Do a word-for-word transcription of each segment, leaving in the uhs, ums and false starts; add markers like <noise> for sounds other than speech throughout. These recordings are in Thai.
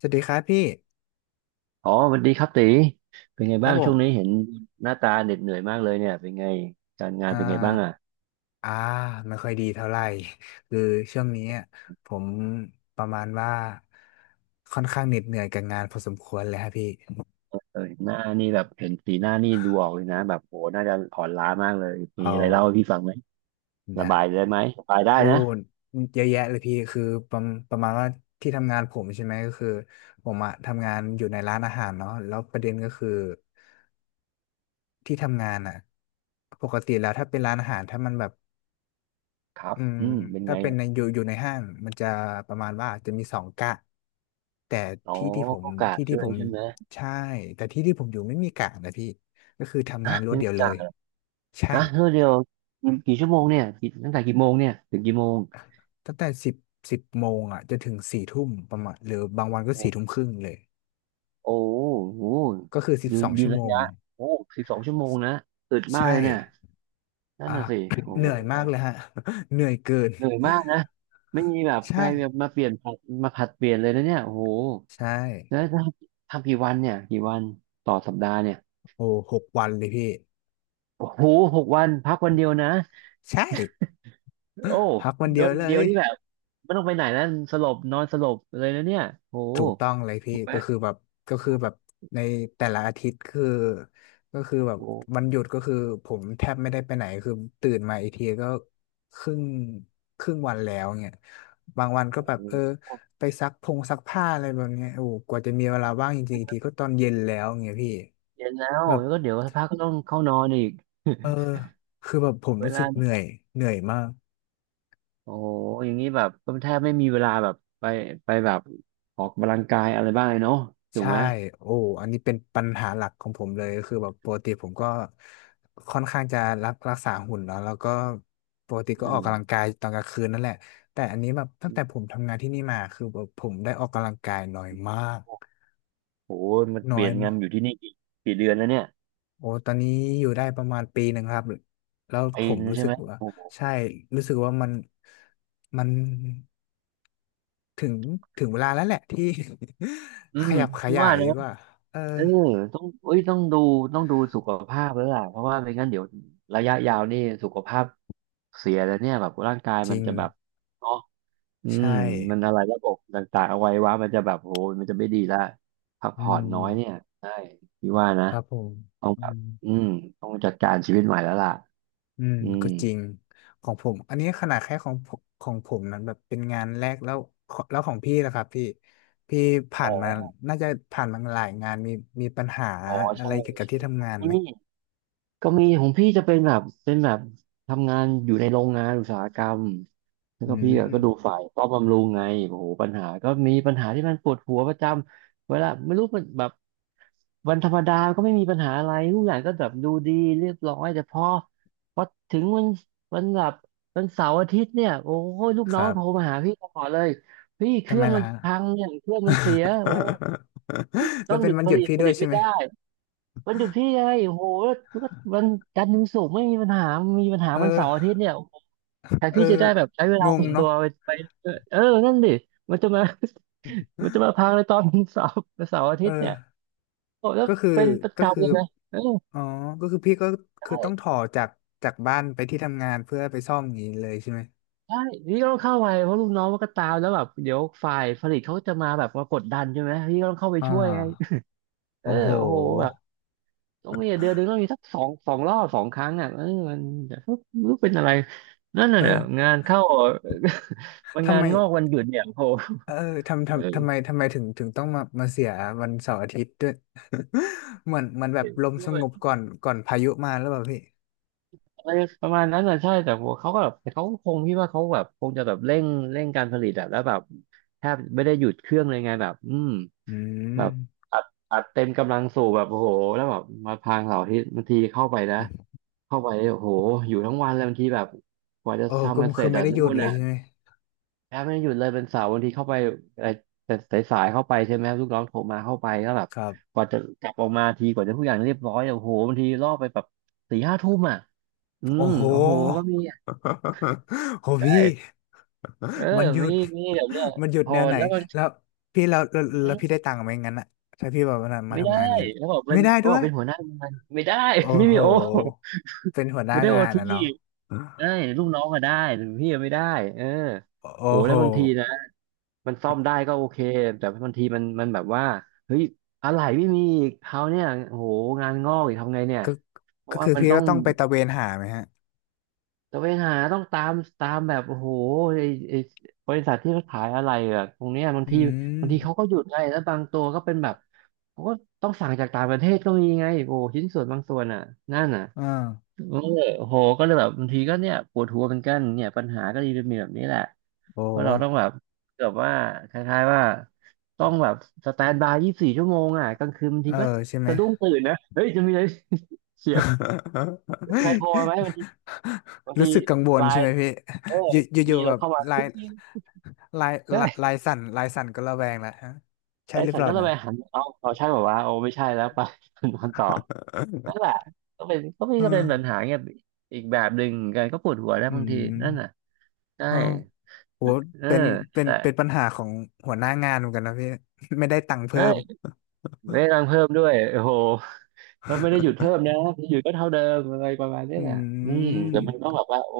สวัสดีครับพี่อ๋อสวัสดีครับตีเป็นไงครับ้าบงผช่วงนี้มเห็นหน้าตาเหน็ดเหนื่อยมากเลยเนี่ยเป็นไงการงานอ่าเป็นไงบ้างอ่ะอ่าไม่ค่อยดีเท่าไหร่ <laughs> คือช่วงนี้อะผมประมาณว่าค่อนข้างเหน็ดเหนื่อยกับงานพอสมควรเลยครับพี่เออเห็นหน้านี่แบบเห็นสีหน้านี่ดูออกเลยนะแบบโหน่าจะอ่อนล้ามากเลยมีเอาอะไรเล่าให้พี่ฟังไหมระได้บายได้ไหมระบายได้โอ้นะเยอะแยะเลยพี่คือประมประมาณว่าที่ทำงานผมใช่ไหมก็คือผมอะทำงานอยู่ในร้านอาหารเนาะแล้วประเด็นก็คือที่ทำงานอะปกติแล้วถ้าเป็นร้านอาหารถ้ามันแบบ ครับอืมอืมเป็นถ้าไงเป็นอะในอยู่อยู่ในห้างมันจะประมาณว่าจะมีสองกะแต่อ๋อที่ที่ผมก็กะที่ที่ช่วผยมใช่ไหมใช่แต่ที่ที่ผมอยู่ไม่มีกะนะพี่ก็คือทำงาฮะนรวดไม่เดีมียวเลยกะใช่ฮะเท่าเดียวกี่กี่ชั่วโมงเนี่ยกี่ตั้งแต่กี่โมงเนี่ยถึงกี่โมงตั้งแต่สิบสิบโมงอ่ะจนถึงสี่ทุ่มประมาณหรือบางวันก็โอสี่ทุ่ม้ครึ่งเลยโอ้โหก็คือสิบยืสนองยืนชั่วโมระงยะโอ้สิบสองชั่วโมงนะอึดมากใช่เลยเนี่ยนั่นอ่ะ น่ะสิโอ้ <coughs> เหโนื่อยห มากเลยฮะ <laughs> เหนื่อยเกิน เหนื่อยมากนะไม่มีแบบ <laughs> ไปใช่แบบมาเปลี่ยนผัดมาผัดเปลี่ยนเลยนะเนี่ยโอ้โหใช่แล้วถ้าทำกี่วันเนี่ยกี่วันต่อสัปดาห์เนี่ยโอ้หกวันเลยพี่โอ้โหหกวันพักวันเดียวนะใช่โอ้พักวันโดเดียวนเลเดียย วนี่แบบไม่ต้องไปไหนแล้วสลบนอนสลบเลยนะเนี่ยโอ้โหถูกต้องเลยพี่ถูกไหมก็คือแบบก็คือแบบในแต่ละอาทิตย์คือก็คือแบบโอ้วันโหหยุดก็คือผมแทบไม่ได้ไปไหนคือตื่นมาอีกทีก็ครึ่งครึ่งวันแล้วเนี่ยบางวันก็แบบเออไปซักพงซักผ้าอะไรแบบเนี้ยโอ้โหกว่าจะมีเวลาว่างจริงๆอีกทีก็ตอนเย็นแล้วเงี้ยพี่เย็นแล้วแบบแล้วก็เดี๋ยวสักพักก็ต้องเข้านอนอีกเออคือแบบผมเวรู้สึกเหลานื่อยเหนื่อยมาก โอ้โหอย่างนี้แบบก็แทบไม่มีเวลาแบบไปไปแบบออกกำลังกายอะไรบ้างเลยเนาะถูกใช่ไหมโอ้อันนี้เป็นปัญหาหลักของผมเลยคือแบบปกติผมก็ค่อนข้างจะรักรักษาหุ่นเนาะแล้วก็ปกติก็อืออม กกำลังกายตอนกลางคืนนั่นแหละแต่อันนี้แบบตั้งแต่ผมทำงานที่นี่มาคือแบบผมได้ออกกำลังกายน้อยมากโอ้ยมันน้เปอลี่ยยนงามานกอยู่ที่นี่กี่กี่เดือนแล้วเนี่ยโอ้ตอนนี้อยู่ได้ประมาณปีหนึ่งครับแล้วปีผมนงรู้ใช่สึกไหมว่าโอ้โหใช่รู้สึกว่ามันมันถึงถึงเวลาแล้วแหละที่ อื <laughs> ขมยับขพี่ยาว่ายดีนะกว่าเออเออต้องเอ้ยต้องดูต้องดูสุขภาพแล้วล่ะเพราะว่าไม่งั้นเดี๋ยวระยะยาวนี่สุขภาพเสียแล้วเนี่ยแบบร่างกายจมัรินงจะแบบเนาะอืใช่ มมันอะไรระบบต่างๆเอาไว้ว่ามันจะแบบโอ้ยมันจะไม่ดีละพักอืผ่อนมน้อยเนี่ยใช่พี่ว่านะครับผมต้องอืแบบมอืมต้องจัดการชีวิตใหม่แล้วล่ะอืมอืมก็จริงของผมอันนี้ขนาดแค่ของผมของผมนั้นแบบเป็นงานแรกแล้วขอแล้วของพี่นะครับพี่พี่ผ่าอ๋อนมาน่าจะผ่านมาหลายงานมีมีปัญหาอ๋ออะใช่ไรเกี่ยวกับใช่ที่ทำงานอืไหมม ก็มีของพี่จะเป็นแบบเป็นแบบทำงานอยู่ในโรงงานอุตสาหกรรมแล้วอืก็พี่อะก็ดูมฝ่ายป้อมบำรุงไงโอ้โหปัญหาก็มีปัญหาที่มันปวดหัวประจำเวลาไม่รู้มันแบบวันธรรมดาก็ไม่มีปัญหาอะไรทุกอย่างก็แบบดูดีเรียบร้อยแต่พอพอถึงวันวันแบบวันเสาร์อาทิตย์เนี่ยโอ้ยลูกคน้อรังโทรบมาหาพี่ตลอดเลยพี่เคทำรื่ไมองล่ะมันฮะ พังเนี่ยเครื่องมันเสียโอ้หยุด <laughs> แล้ต้อวงหเป็นยุดวันผหยุดลิตพี่ผด้วลิยตใช่ไม่ไหมได้ วันหยุดพี่ไงโอ้โหแล้วก็วันจันทร์ถึงศุกร์ไม่มีปัญหามีปัญหาเวันเสาร์อาอทิอตย์เนี่ยโอ้โหแต่เออพี่จะได้แบบใช้เวลางงส่วนตัเนาะวไปไปเออเออนั่นดิมันจะมา <laughs> มันจะมาพังในตอนเสาร์เสาร์อาเอทิตย์อ เนี่ยโอ้แล้วก็คือเป็นประก็คืจำอเลยนะเอออ๋อก็คือพี่ก็คือใช่ต้องถอจากจากบ้านไปที่ทำงานเพื่อไปซ่อมอย่างนี้เลยใช่ไหมใช่พี่ก็ต้องเข้าไปเพราะลูกน้องมันก็ตามแล้วแบบเดี๋ยวฝ่ายผลิตเขาจะมาแบบมากดดันใช่ไหมพี่ก็ต้องเข้าไปอ่าช่วยไงเอโอ้อโหโอ้โหแบบ ต้องมีเดือนหนึ่งต้องมีสักสองสองรอบสองครั้งอ่ะเออมันจะไม่รู้เป็นอะไรนั่นเอน่ะองานเข้า <laughs> มันทำงานไมงอกวันหยุดเนี่ยโหเออทำทำทำเออไมทำไมถึงถึงต้องมามาเสียวันเสาร์อาทิตย์ด้วย <laughs> เหมือนเหมือนแบบเห็นลมด้สวงยบก่อนก่อนพายุมาแล้วเปล่าพี่อะไรประมาณนั้นอ่ะใช่แต่ว่าเขาก็แบบแต่เขาคงพี่ว่าเขาแบบคงจะแบบเร่งเร่งการผลิตอะแล้วแบบแทบไม่ได้หยุดเครื่องเลยไงแบบอืมอืแบบมอัดอัดเต็มกำลังสูบแบบโอ้โหแล้วแบบมาพางเสาร์อาทิตย์บางทีเข้าไปนะเข้าไปโอ้โหอยู่ทั้งวันเลยบางทีแบบกว่าจะโอ้ก็ทำกันเสคืร็อจไม่อะได้หนู่ยุดนเลยอ่ะ ใช่ไหมแอปไม่หยุดเลยเป็นเสาร์บางทีเข้าไปเอ่อสายสายๆเข้าไปใช่ไหมลูกน้องโทรมาเข้าไปก็แบบครับกว่าจะกลับออกมาทีกว่าจะทุกอย่างเรียบร้อยอะโอ้โหบางทีล่อไปแบบสี่ห้าทุ่มอ่ะอืโอ้มโห โอ้โหก็มีอะ <laughs> โหพี่ ใช่เออมันหยุมีด มีแบบเนี้ย <laughs> มันหยุดโหแนวดไหนแล้วมันแล้วพี่แล้วแล้วอืแล้วพี่มได้ตังค์ไหมงั้นอะถ้าพี่แบบว่ามาไม่ได้ทำงานงั้นแล้วบอกเป็ไม่นได้ก็ด้บวอกยเป็นหัวหน้างานไม่ได้ โอ้ <laughs> ไม่โหมีโอเป็นหัวหน้าไม่ได้โองานทีอะเนาะได้ลูกน้องก็ได้แต่พี่อะไม่ได้เออโอ้โหโหแล้วบางทีนะ มันซ่อมได้ก็โอเคแต่บางทีมันมันแบบว่าเฮ้ยอะไรไม่มีอีกเขาวเนี่ยโอ้โหงานงอกอีกทำไงเนี่ยก็เพก็ราะว่าคือมันพี่ต้อก็งต้องไปตระเวนหาไหมฮะตะเวนหาต้องตามตามแบบโอ้โหไอไอบริษัทที่เขาขายอะไรอะตรงเนี้ยบางอืทีมบางทีเขาก็หยุดไงแล้วบางตัวก็เป็นแบบเขาก็ต้องสั่งจากต่างประเทศก็มีไงโอ้โหชิ้นส่วนบางส่วนอ่ะนั่นอ่ะอ่าเออโอ้โหก็เลยแบบบางทีก็เนี่ยปวดหัวเหมือนกันเนี่ยปัญหาก็เลยมีแบบนี้แหละ โอ้เพราะเราต้องแบบเกือบว่าคล้ายๆว่าต้องแบบสแตนบายยี่สิบสี่ชั่วโมงอ่ะกลางคืนบางเอทีอก็ใช่ไหม สะดุ้งตื่นนะเฮ้ยจะมีอะไรเสียง <laughs> มีใครโทรมาไหมบางทีบางรู้ทีสึกกังวลไลใช่ไหมน์พี่เอออยู่อมียู่อะๆไรแบบเข้ามาจลายริงลายๆใช่ลายลายสั่นลายสั่นก็ระแวงแล้วฮะใช่ไอ้หรือฉัเปนล่าก็เลยนะ ไปหันเอาเอาใช่บอกว่าวะโอ้ไม่ใช่แล้วไป <laughs> นอนต่อนั่นแหละ <laughs> ก็เป็นก็มีเออก็เป็นปัญหาเงี้ยอีกแบบหนึ่งเหมือนกันก็ปวดหัวแล้วอืบางทีนั่นน่ะมใช่เออโหเออเป็นเป็นแต่เป็นปัญหาของหัวหน้างานเหมือนกันนะพี่ <laughs> ไม่ได้ตังค์เพิ่ใช่ม ไม่รังเพิ่มด้วยโอ้โห ก็ไม่ได้หยุดเพิ่มนะหยุดก็เท่าเดิมอะไรประมาณเนี้ <laughs> ยอืแหละอืมมแต่มันต้องแบบว่าโอ้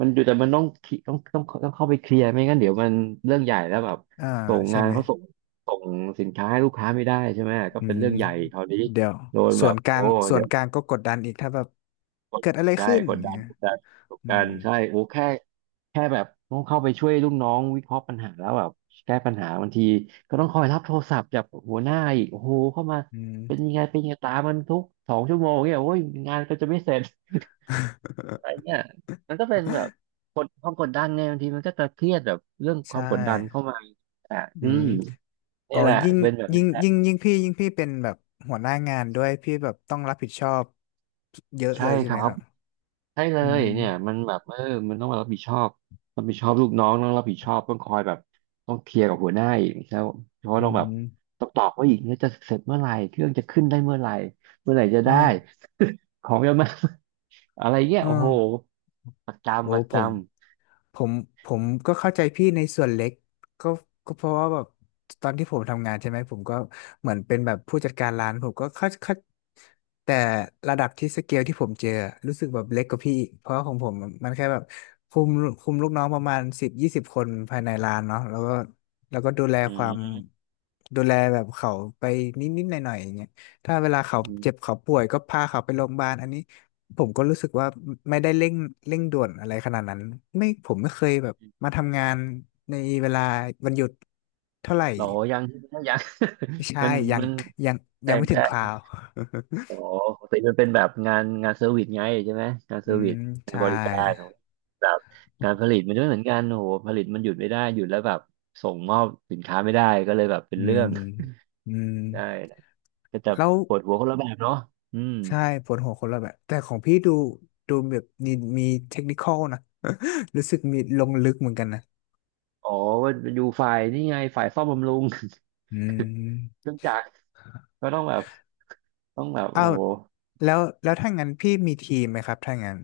มันอยู่แต่มันต้องคิต้องต้องต้องเข้าไปเคลียร์ไม่งั้นเดี๋ยวมันเรื่องใหญ่แล้วแบบอ่าส่งใช่งานไหมเขาส่งส่งสินค้าให้ลูกค้าไม่ได้ใช่ไหมก็อืเป็นมเรื่องใหญ่คราวนี้เดี๋ยวโดนส่แบวบนกลาโอ้งส่วเดี๋นยว กลางก็กดดันอีกถ้าแบบกดเกิดอะไรใช่ขึ้นกอดย่างดัเงี้นยกดดันกดอืดัมนใช่โอ้แค่แค่แบบต้องเข้าไปช่วยลูกน้องวิเคราะห์ปัญหาแล้วแบบแก้ปัญหาบางทีก็ต้องคอยรับโทรศัพท์จากหัวหน้าอีกโอ้โหเข้ามาอืม เป็นยังไงเป็นยังไงตามมันทุกสองชั่วโมงเนี่ยโอ้ยงานก็จะไม่เสร็จ <laughs> อะไร <laughs> เนี่ยมันก็เป็นแบบกดความกดดันไงบางทีมันก็จะเครียดแบบเรื่องคใช่วามกดดันเข้ามาอ่ะอือืมมอ๋อนี่แหละยิ่งเป็นแบบยิ่นี้งแหละยิ่งยิ่งพี่ยิ่งพี่เป็นแบบหัวหน้างานด้วยพี่แบบต้องรับผิดชอบเยอะใช่เลยใช่คไหมรัคบ รับใช่เลอืยม เนี่ยมันแบบเออมันต้องมารับผิดชอบรับผิดชอบลูกน้องต้องรับผิดชอบต้องคอยแบบต้องเคลียร์กับหัวหน้าอีกแล้วเพราะว่าอืต้องแบบมต้องตอบว่าอีกเนี่ยจะเสร็จเมื่อไหร่เครื่องจะขึ้นได้เมื่อไหร่เมื่อไหร่จะอ๋อได้ <laughs> ของจะมา <laughs> อะไรเงี้ยอ๋อโอ้โหประโอ้จำประผจมผมผมก็เข้าใจพี่ในส่วนเล็กก็ก็เพราะว่าแบบตอนที่ผมทำงานใช่ไหมผมก็เหมือนเป็นแบบผู้จัดการร้านผมก็เข้าเข้าแต่ระดับที่สเกลที่ผมเจอรู้สึกแบบเล็กกว่าพี่อีกเพราะว่าของผมมันแค่แบบคุมคุมลูกน้องประมาณสิบยี่สิบคนภายในร้านเนาะแล้วก็แล้วก็ดูแลำอืความมดูแลแบบเขาไปนิดนิดหน่อยหน่อยๆอย่างเงี้ยถ้าเวลาเขาอืเจ็บมเขาป่วยก็พาเขาไปโรงพยาบาลอันนี้ ผมก็รู้สึกว่าไม่ได้เร่งเร่งด่วนอะไรขนาดนั้นไม่ผมไม่เคยแบบมาทำงานในเวลาวันหยุดเท่าไหร่หรอยัง <laughs> ใช่ไหมยัง ไม่ <laughs> ใช่มันยังมันยังยัใช่งไม่ถึงคราใช่ ว อ๋อ <laughs> ปกติมันเป็นแบบงานงานเซอร์วิสไงใช่ไหมงานเซอือร์วิมสงานใช่บริการขงแบบการผลิตมันไม่เหมือนกันโอ้โหผลิตมันหยุดไม่ได้หยุดแล้วแบบส่งมอบสินค้าไม่ได้ก็เลยแบบเป็อืนเรื่มอง อืม <laughs> ได้ก็จะแล้วปวดหัวคนละแบบเนาะอืมใช่ปวดหัวคนละแบบแต่ของพี่ดูดูแบบมีมีเทคนิคอลนะ <laughs> รู้สึกมีลงลึกเหมือนกันนะอ๋อว่าอยู่ฝ่ายนี่ไงฝ่ายซ่อมบำรุง <laughs> อืเคมรื่องจักรก็ต้องแบบต้องแบบอ้าโอ้วโห แล้วแล้วถ้างั้นพี่มีทีมไหมครับถ้างั้น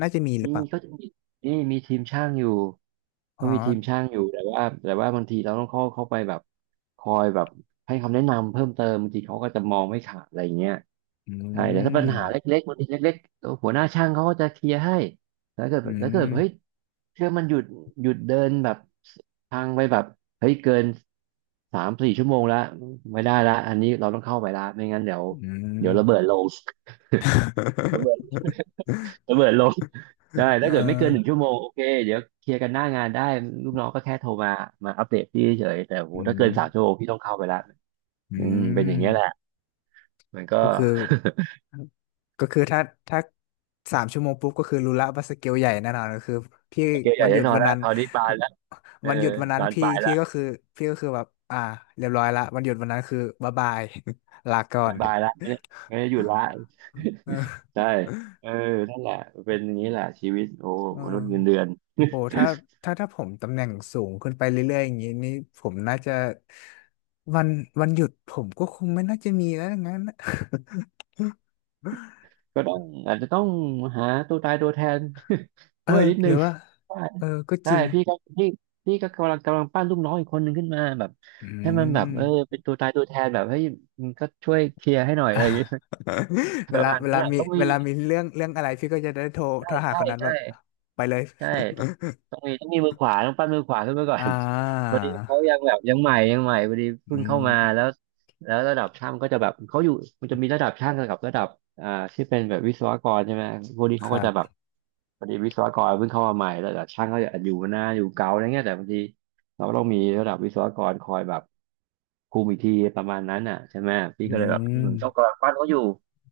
น่าจะมีหรืมีอเปล่าก็จะมีนี่มีทีมช่างอยู่อ๋ก็อ มีทีมช่างอยู่แต่ว่าแต่ว่าบางทีเราต้องเข้าเข้าไปแบบคอยแบบให้คำแนะนำเพิ่มเติมบางทีเขาก็จะมองไม่ขาดอะไรอย่างเงี้ยอืใช่แต่ถ้าปัญหามเล็กๆบางทีเล็กๆตัวหัวหน้าช่างเขาก็จะเคลียร์ให้แล้วเกิดอืแล้วเกิดมเฮ้ยเครื่องมันหยุดหยุดเดินแบบทางไปแบบเฮ้ยเกินสามสี่ชั่วโมงแล้วไม่ได้ละอันนี้เราต้องเข้าไปละไม่งั้นเดี๋ยวอืเดี๋ม ยวระเบิดลง ระเบิด <laughs> ระเบิดลงได้ <laughs> ถ้าเอ่เกิดไม่เกิานหนึ่งชั่วโมงโอเคเดี๋ยวเคลียร์กันหน้างานได้ลูกน้องก็แค่โทรมามาอัปเดตพี่เฉยแต่อโหอืถ้าเกินมสามชั่วโมงพี่ต้องเข้าไปละอือืมเป็นอย่างเงี้ยแหละมมันก็ ก็คือ ก็คือถ้าถ้าสามชั่วโมงปุ๊บก็คือรู้ละว่าสเกลใหญ่แน่นอนก็คือพี่ <laughs> โอเคใหวัญ่นหได้ยุดนอนวันแล้วนั้นคราวนี้บานแล้วเอวันหยุอดวันนั้นบานพี่ปลายพี่ละก็คือพี่ก็คือแบบอ่าเรียบร้อยละวันหยุดวันนั้นคือบ๊ายบาย <laughs> ลาก่อบานนปลายละไม่ได้ไม่ได้หยุดละเออใช่เออนั่นแหละเป็นอย่างนี้แหละชีวิตโอ้เออ มนุษย์เงินเดือนโอ้ถ้าถ้าถ้าผมตำแหน่งสูงขึ้นไปเรื่อยๆอย่างนี้นี่ผมน่าจะวันวันหยุดผมก็คงไม่น่าจะมีแล้วงั้นนะ <laughs> ก็ต้องอาจจะต้องหาตัวตายตัวแทน <laughs> เออช่วยนิดหนึรือง ว่าเออก็จใช่ริงพี่ก็พี่พี่ก็กำลังกำลังปั้นลูกน้องอีกคนหนึ่งขึ้นมาแบบอืให้มันแบบม เออเป็นตัวตายตัวแทนแบบเฮ้ยมึงก็ช่วยเคลียร์ให้หน่อย <laughs> อะอ่ะ ไรอย่างเงี้ยป <laughs> เวระลามาณเวนั้นลาแหละมีต้องเวมีลามีเรื่องเรื่องอะไรพี่ก็จะได้โทรโทใช่รหาใช่คนนั้นแบใช่บไปเลย ใช่ต้องต้องมีต้องมีมือขวาต้องปั้นมือขวาขึ้นมาก่อ <laughs> อ่าน <laughs> พอดีเขายังแบบยังใหม่ยังใหม่พอดีเพิ่อืงเข้ามาแล้มวแล้วระดับช่างก็จะแบบเขาอยู่มันจะมีระดับช่างกับระดับอ่าที่เป็นแบบวิศวกรใช่ไหมพวกนี้คเขาก็รัจะแบบ บพอดีวิศวกรเพิ่งเข้ามาใหม่แต่ช่างก็จะอยู่หน้าอยู่เก่าอะไรเงี้ยแต่บางทีเราก็ต้องมีระดับวิศวกรคอยแบบคุมอีกทีประมาณนั้นอ่ะใช่ไหมพี่อืก็เลยแบบอืมมต้องกำลังปั้นเขาอยู่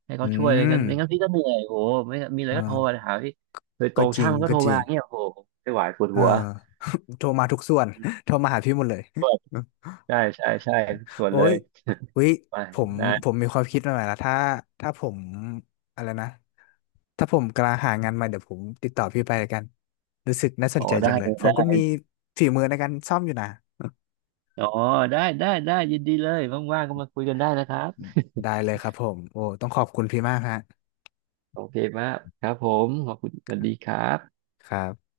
ให้อืเขาช่วยอะไรเงี้ยมไม่งั้นพี่ก็เหนื่อยโอ้โหไม่งั้นมีอะไรก็โทรอ่ามาหาพี่โดยตก็รงจริช่างงมันก็ก็โทรจริมาง เงี้ยโอ้โหไม่ไหวปวดเออ หัว <laughs> โทรมาทุกส่วน <laughs> โทรมาหาพี่หมดเลย <laughs> ใช่ใช่ใช่ทุกส่วนโอ้เลยยวิไปผมนะผมมีความคิดมาใหม่ๆแลวถ้าถ้าผมอะไรนะถ้าผมกำลังหางานใหม่เดี๋ยวผมติดต่อพี่ไปแล้วกันรู้สึกน่าสอ๋นอใจได้จังเลเลยยผมก็ได้มีฝีมือในการซ่อมอยู่นะอ๋อได้ได้ได้ยินดีเลยว่างๆก็มาคุยกันได้นะครับได้เลยครับผมโอ้ต้องขอบคุณพี่มากฮะโอเคมากครับผมขอบคุณสวัสดีครับครับ